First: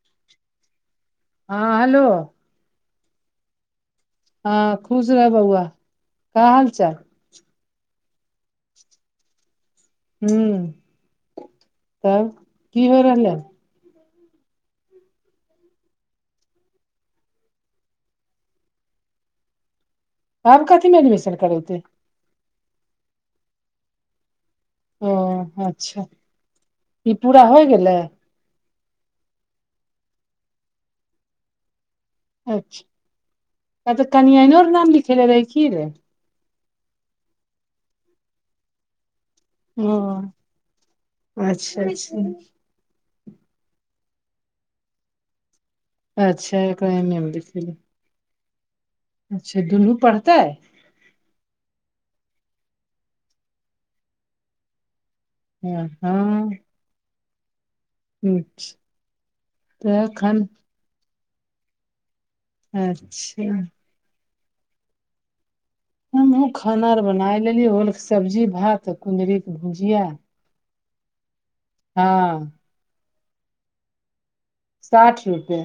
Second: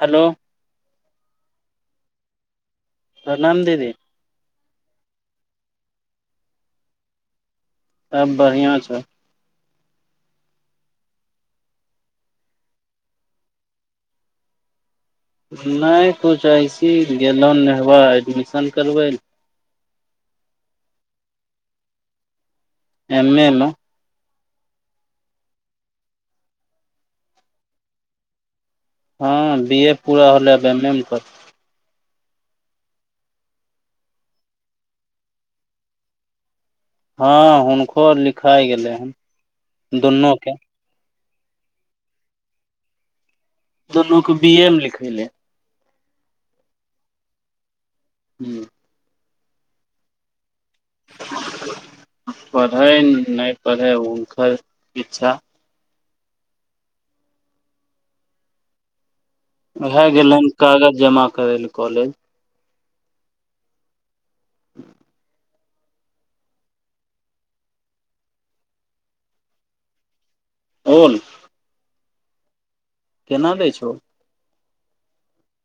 Hello हँ hello प्रणाम दीदी हँ खुश रह बौआ [inaudible] का हाल चाल सब बड़ियाँ छौ हु [inaudible] तब की हो रहलै। नहि किुछ अइसी गेलहु नेहबा एडमिशन करबै लए। आब कथीमे एडमिशन करेते। एमे मऽ ओ अच्छा ई पूरा होइ गेलै। हँ बी ए पूरा होलै आब एम ए मे कर अच्छा आ तऽ कनियनो र नाम लिखेेले रहै की रे। हँ हुनको लिखाै गेलै हन ओ दुनू के अच्छा छै दुोनू को बी ए मे लिखैले अच्छा एकर ऐमे मऽ लिखेले हू अच्छा दुनू पढ़ताै पढ़ै नहि पढ़ै हुनकर इच्छा ह हँ अचछा उहाय गेलो हन कागज जमा करे ले कॉलेज अच्छा हमहु खाना आर बना लेली होल के सब्जी भात कुंदरी के भुजिया ओल हँ केना दै छो ओल साठि रुपए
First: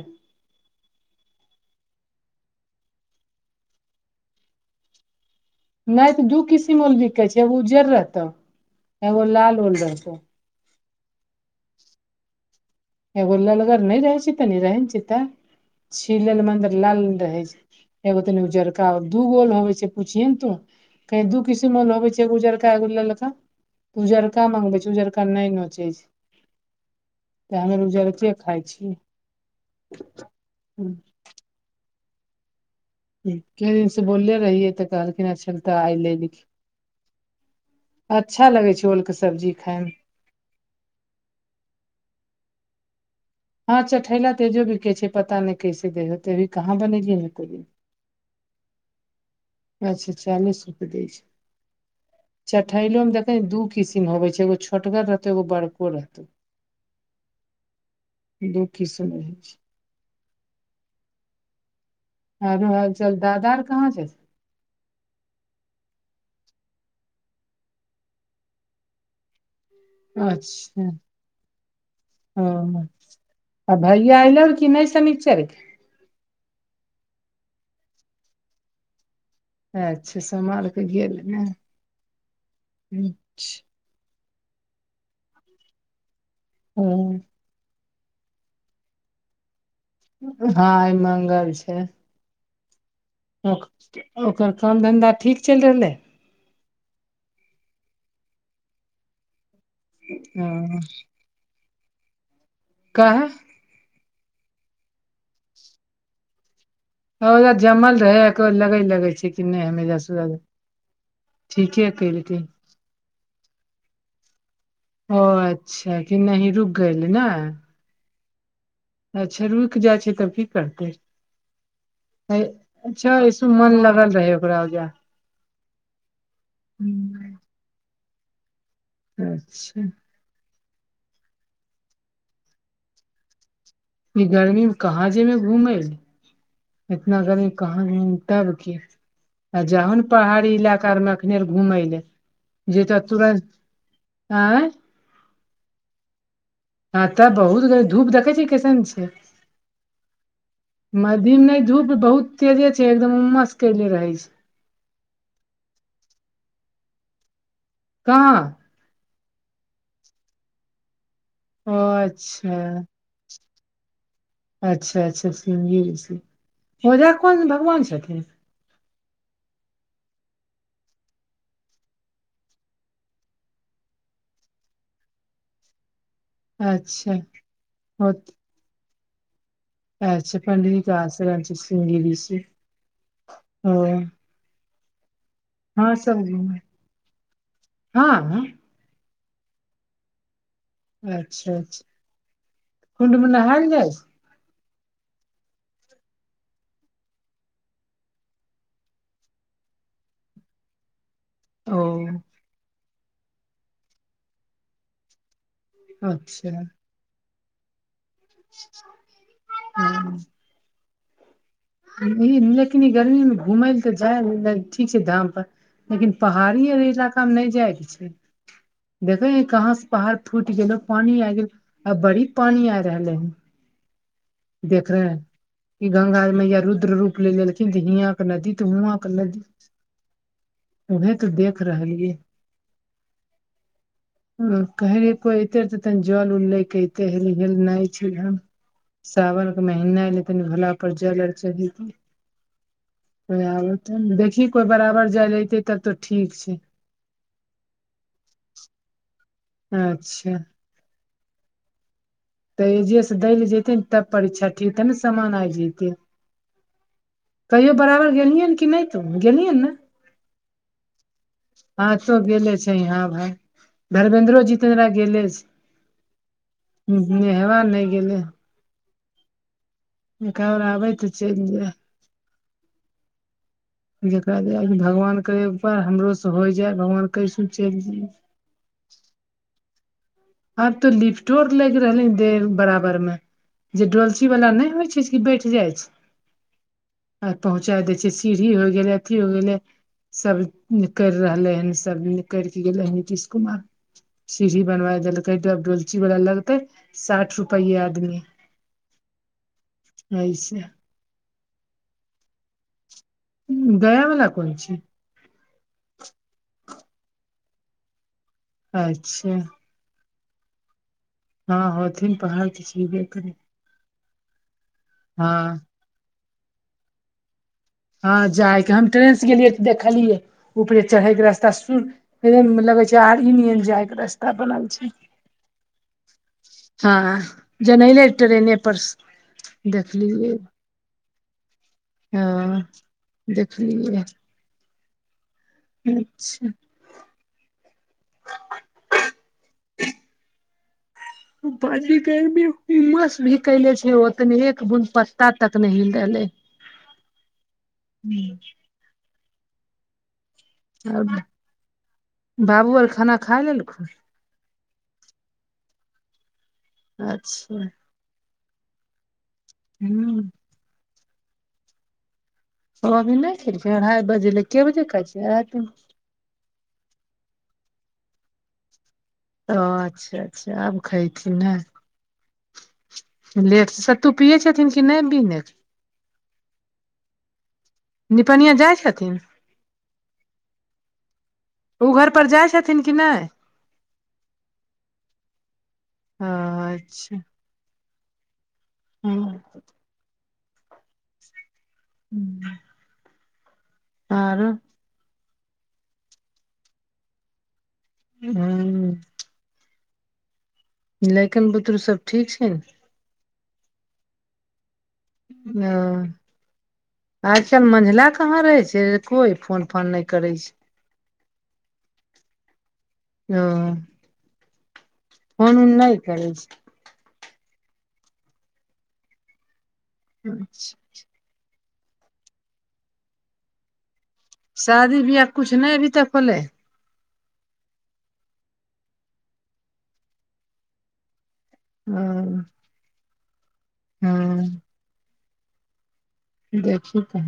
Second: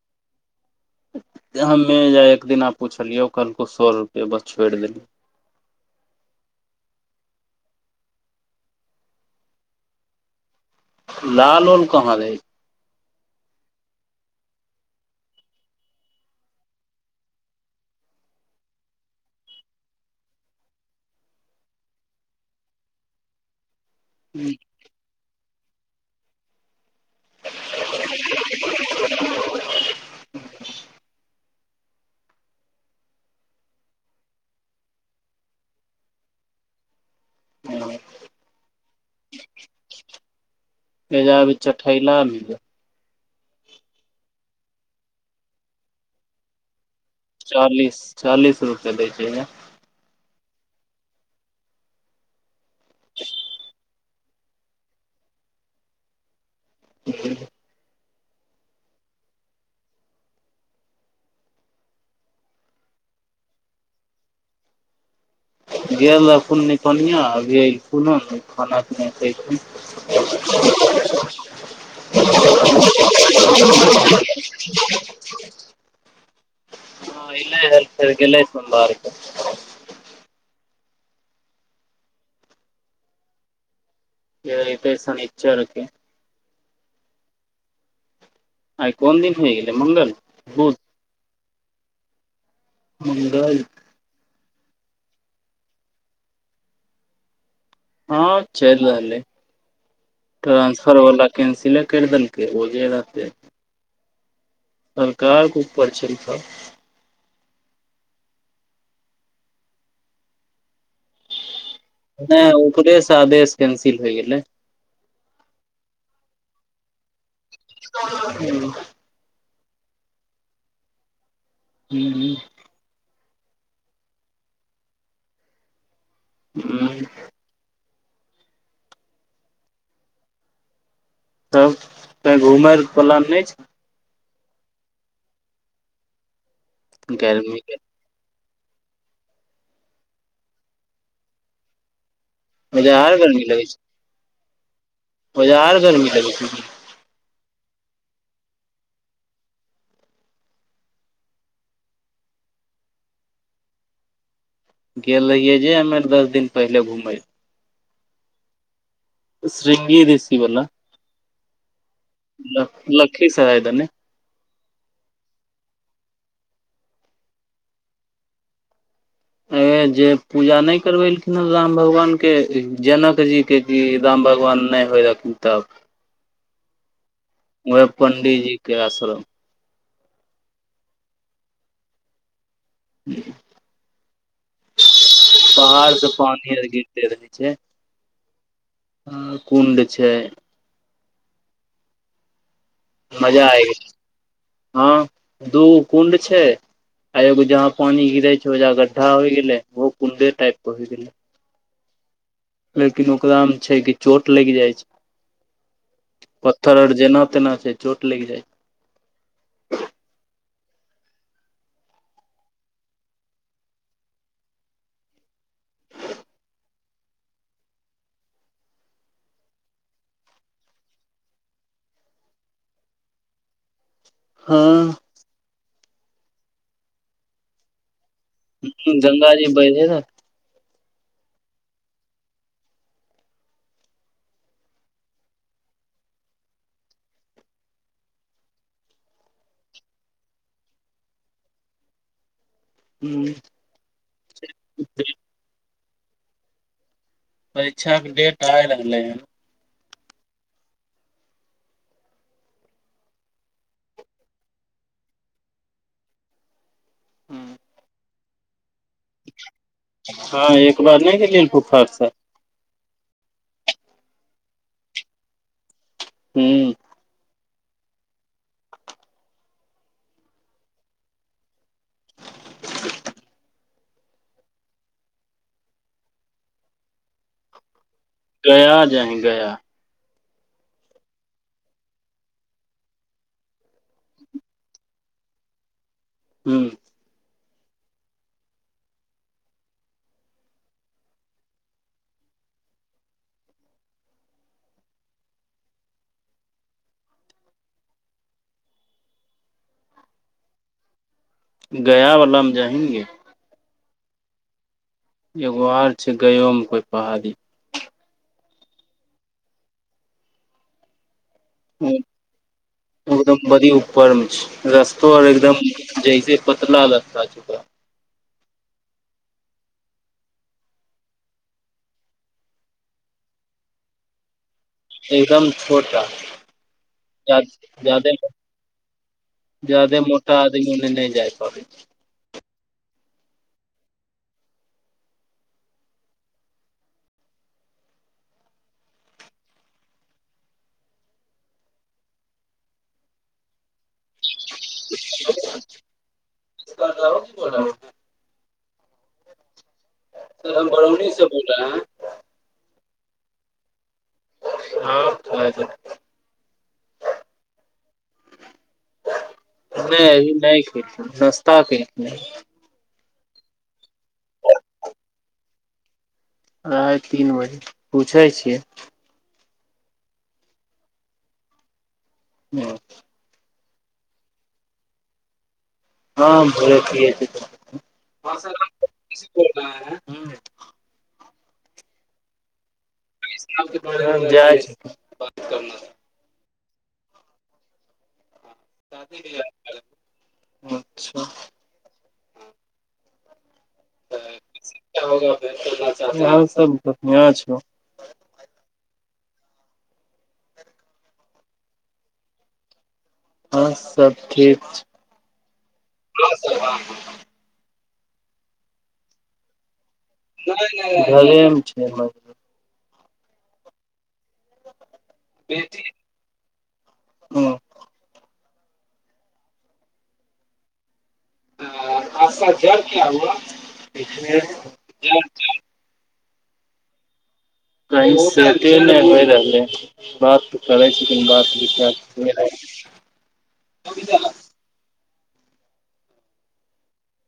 हमे जे एक दिना पुछलियौ कहलकौ सए रुपैआ बस छोड़ि देलियौ नहि तऽ दू किसिम ओल बिकै छै एगो उज्जड़ रहतो एगो लाल ओल रहतौ लाल ओल कहाँ रहै छै एगो ललगर नहि रहै छै तनी रहै ने छै तऽ छीलल मऽ अंदर लाल रहै छै एगो तनिगो उजरका दू गोल होबे छै पूछििये ने तू कही दू किसीो होबे छै उजरका एगु ललका उजरका मंगबे छै उजरका नहि नोचे छै तऽ हम अर उजार के खाइ छियै कते दिन से बोले रहिये तऽ कहलखिन अच्छा तऽ आय लेलखिन रहै अच्छा लगै छै ओलके सब्जी खाायमे एहिज भी चठैला हँ चठैला तेजो बिके छै पता नहि कैसे दे होतेभी कहाँ बनेलियै कोइ दिन चालीस चालीस रुपए दै छै अच्छा चालीस रुपे दै छै चठैलो मे देखै दू किसिम होबै छै एगो छोटगर रहतौ एगो बड़को रहतौ [unintelligible] दू किसिम रहै छै हरो हाल चल दादार कहाँ छै गेल रहथुन कोनिया अभीन खाना पीना अच्छा [unintelligible] ओ आ भैया आइल आर कि नहि सनिचर के हँ एले हल फेर गेले सोमबारके अच्छा सोमवार केऽ गेलय ने अच्छा लियऽ ई पैसा नहि चलते हू आइ कोन दिन होइ गेलै मंगल हँ बुध आई मंगल छै मंगल ओकर ओकर काम धन्धा ठीक चलि रहलै हँ चेल रहलै ह ट्रानंसफर वला कैंसिले कर देलक काहे [unintelligible] सरकार के ऊपर से नऽ सब जमल रहै लगे लगे छै कि नहि हमे ठीके केलकै नहि ऊपरेसँ आदेश कैंसिल होइ गेलै ओ अच्छा कि नहि ही रुक गेलल ने हू अच्छा रुकि जाइ छै तब की करतै हू हू अ- अच्छा ऐसु मन लगल रहै ओकरा ओयजा हू हम्म, अच्छा तब घुमै अर कऽ प्लान नहि छै ई गर्मी मे कहाँ जेमे घूमेै छै इतना गर्मी के कहाँ तब की आ जाहो ने पहाड़ी इलाकार मे अखने आर घुमय लए जेतय एजा आर तुरंत आँ ओजय और गर्मी लगय छै कि हँ तऽ बहुत ग धूप देखे छी कैसन छै मद्धिम ने धूप बहुत तेजे छै एकदम उम्मस केले रहे छै गेल रहियै जे हमे आर दस दिन पहिले घुमय कहाँ शृंगी ऋषिवला ओ अच्छा कि [unintelligible] अच्छा अच्छा श्रृंगी ओजा कोन भगवान छथिन अे जे पूजा नहि करबेलखिन हे राम भगवान के जनक जी के जी राम भगवान नहि होइ रहखिन तब अच्छा ओह ओ पंडितजी के आश्रम अच्छा पंडित जी के आश्रम छी श्रृंगी ऋषि छै ओ पहाड़ हँ से सब पानी आर गिरते रहे छै हँ आ कुंड छै अच्छा अच्छा कुण्ड मे मजा आइ नहायल जाइ छै हँ दू कुंड छै आ एगो जहा पानी गिरे छै ओएजा गड्ढा होय गेले ओहो कुंडे टाइप के होय गेले ओ लेकिन ओकरा मे छै कि चोट लगि जाइ छै अच्छा पत्थर आर जेना तेना छै चोट लगि जाइ छै हू ई लेकिन ई गर्मीमे घूमै लए तऽ जाय ठीक छै धाम पर लेकिन पहाड़ी आ इलाका मे नहि जायके छै देखे नहि कहाँ से पहाड़ फूटि गेलो पानी आ गेल आ बड़ी पानी आय रहलै हन देखरे हँ ई गंगा मैया रुद्र रूप ले लेलखिन तऽ हियाँ के नदी तऽ हुआँ के नदी गंगाजी बहे ने उहे तऽ देख रहलियै [inaudible] ओ कहे रहै कोइ एते रहै तऽ तनी जल उल ले के एतै हेल नय छै इहाँ सावनक के महीना एलै तनी भोला पर जल आर चढैतियै देखही कोइ बराबर जाइ लैतै तब तऽ ठीक छै परीक्षाके डेट आइ रहलै हन अच्छा तऽ एहिजेसे दै ले जैते नऽ तब परीक्षा ठीक तै न सामान आइ जैतै हन कहियो बराबर गेलहि हन कि नय तों गेलहि हन ने हँ एक बाद नय गेलियै फुफाक हँ साथ तो गेलै छै यहाँ भाय धर्मेेंन्द्रो जितेन्द्रा गेलेसे हूँ हुँ हुँ नेहरा नय गेलै एक आओर आबै तऽ चलि जाय जेकरा जे भगवान करे हमरो से होइ जाय भगवान कैसो चलि गया जाय हय गया आब तो लिफ्टो आर लैग रहलै हेन दे बराबर मे जे डोलची वाला नय होइ छै कि बैठ जाइ छै हुँ आ पहुँचाइ दै छियै सीढ़ी होइ गेलै अथी होइ गेलै सब करि रहलै हन सब निकरि कऽ गेलै हन नीतीश कुमार सीढ़ी बनबाए देलक कै डब आब डोलची बाला लगतै साठ रुपैये आदमी अय से गया वला मे जाहि न गे गया वला कोन छियै एगो आओर छियै गयोमे कोइ पहाड़ी अच्छा हँ होथिन पहाड़ कि छिबे करबै एकदम बड़ी ऊपर मे छै रस्तो आओर एकदम जैसे पतला रस्ता छै ओकरा हँ जायके हम ट्रेन से गेलियै तऽ देखलियै ऊपरे चढ़ैके रास्ता सुुर एदम लगै छै आरी नियन जाय के रास्ता बनल छै एकदम छोटा हँ जनेले जादे ट्रेने पर जादे देखलियै मोटा ओने नय जाय पाबै छै हँ देखलियै रहै अच्छा बाजी भी उमस भी कैले छै ओतने बुन पत्ता तक नय हील रहले छै। सर हन आओर [unintelligible] बाबू आर खाना खाय लेलखुन हँ खाय लेलकै। अच्छा नै हूँ अभी नै खेलाखिन नाश्ता केलखिन है ओ अभी नै खेलकै अड़्हाइ बजे लै केँ बजे खा छि अड़हाइ तीन बजे पूछै छियै अच्छा अच्छा आब खयथिन ने [unintelligible] लेट सत्तू पियै छथिन कि नै बीने हँ भोरे पियै निपनिया जाइ छथिन [unintelligible] ओ घर पर जै छथिन कि नै [unintelligible] हऽ अच्छा हँ [unintelligible] [unintelligible] आरो [unintelligible] [unintelligible] लैकन बुतरू सब ठीक छै न हऽ सब ठीक छै अ [inaudible] आज काइल मझला कहाँ रहे छै कोई फोन फोन नै [unintelligible] घरे म छै [unintelligible] फोन उन नै करै छै हँ। [unintelligible] [unintelligible] शादी बियाह कुछ नै अभी तक भेलै कही सेटे नै होइ रहले है बात कै छि ओ बात [unintelligible] [unintelligible] देखही कही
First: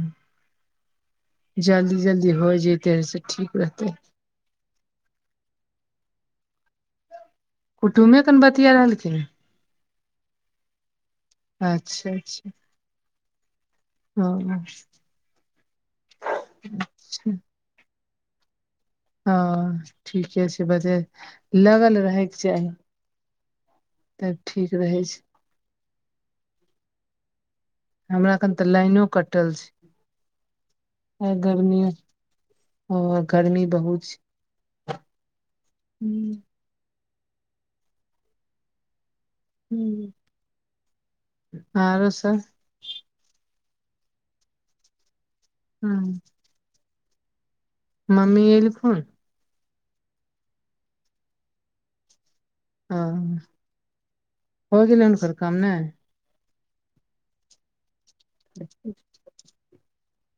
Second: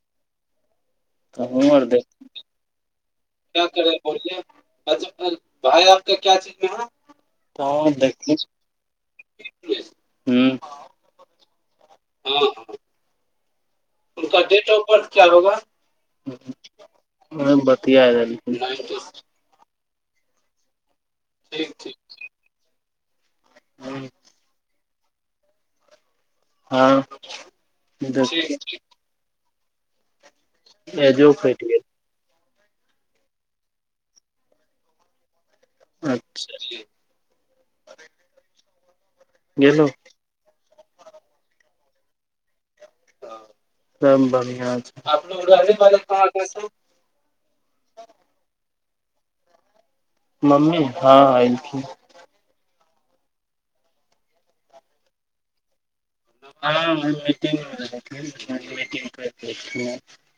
तहुँ आर जल्दी देख जल्दी होइ जैते से ठीक रहतै कुटुमे कन बतिया रहलखिन [unintelligible] [unintelligible] [unintelligible] अच्छा अच्छा हँ [unintelligible] [unintelligible] हऽ ठीके छै बज लगल रहे केँ चाही तब ठीक रहै छै [unintelligible] हमरा अखन तऽ लाइनो कटल एजो छै [inaudible] कटि गर्मियो ओ गर्मी बहुत छै हूँ [unintelligible] गेलो हु [inaudible] आरो सब सब बड़ियाँ हँ छै [unintelligible] मम्मी एलखुन मम्मी हँ हँ एलखिन हँ हो गेलै हुनकर काम नहि हँ मटिंग [unintelligible]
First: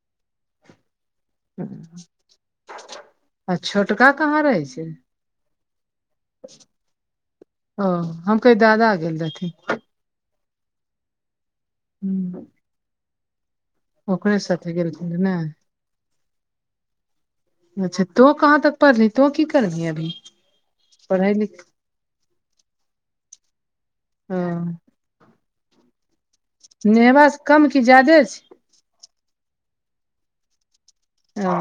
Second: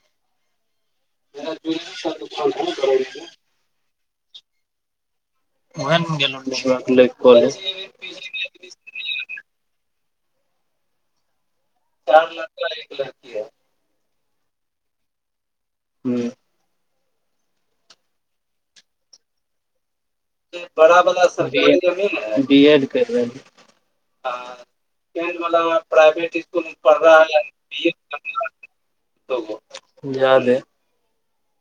आ छोटका कहाँ रहै छै। उएहन गेल ओ हम कहै दादा गेल रहथिन हूँ, [unintelligible] ओकरे साथ गेल छलय नऽ हूँ अच्छा तो कहाँ तक पढ़ली तो की करबीै अभी बड़ा बड़ा पढ़ै लिख बी एड कर ह रहली मरा प्राइवेट स्कूल पढ़ रह नेहेबासँ कम कि बी ए ज्यादे छै याद ह ओ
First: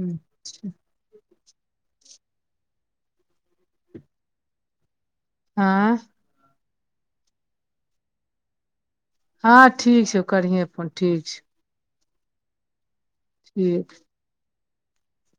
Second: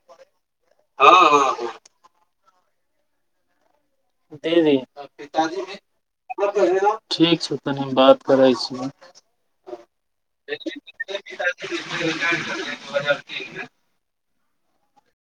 अच्छा हँ हँ हँ [unintelligible] ठीक हँ छै तनि हम बात करै छीय हँं ठीक छै करिहे फोन ठीक छै [unintelligible] ठीक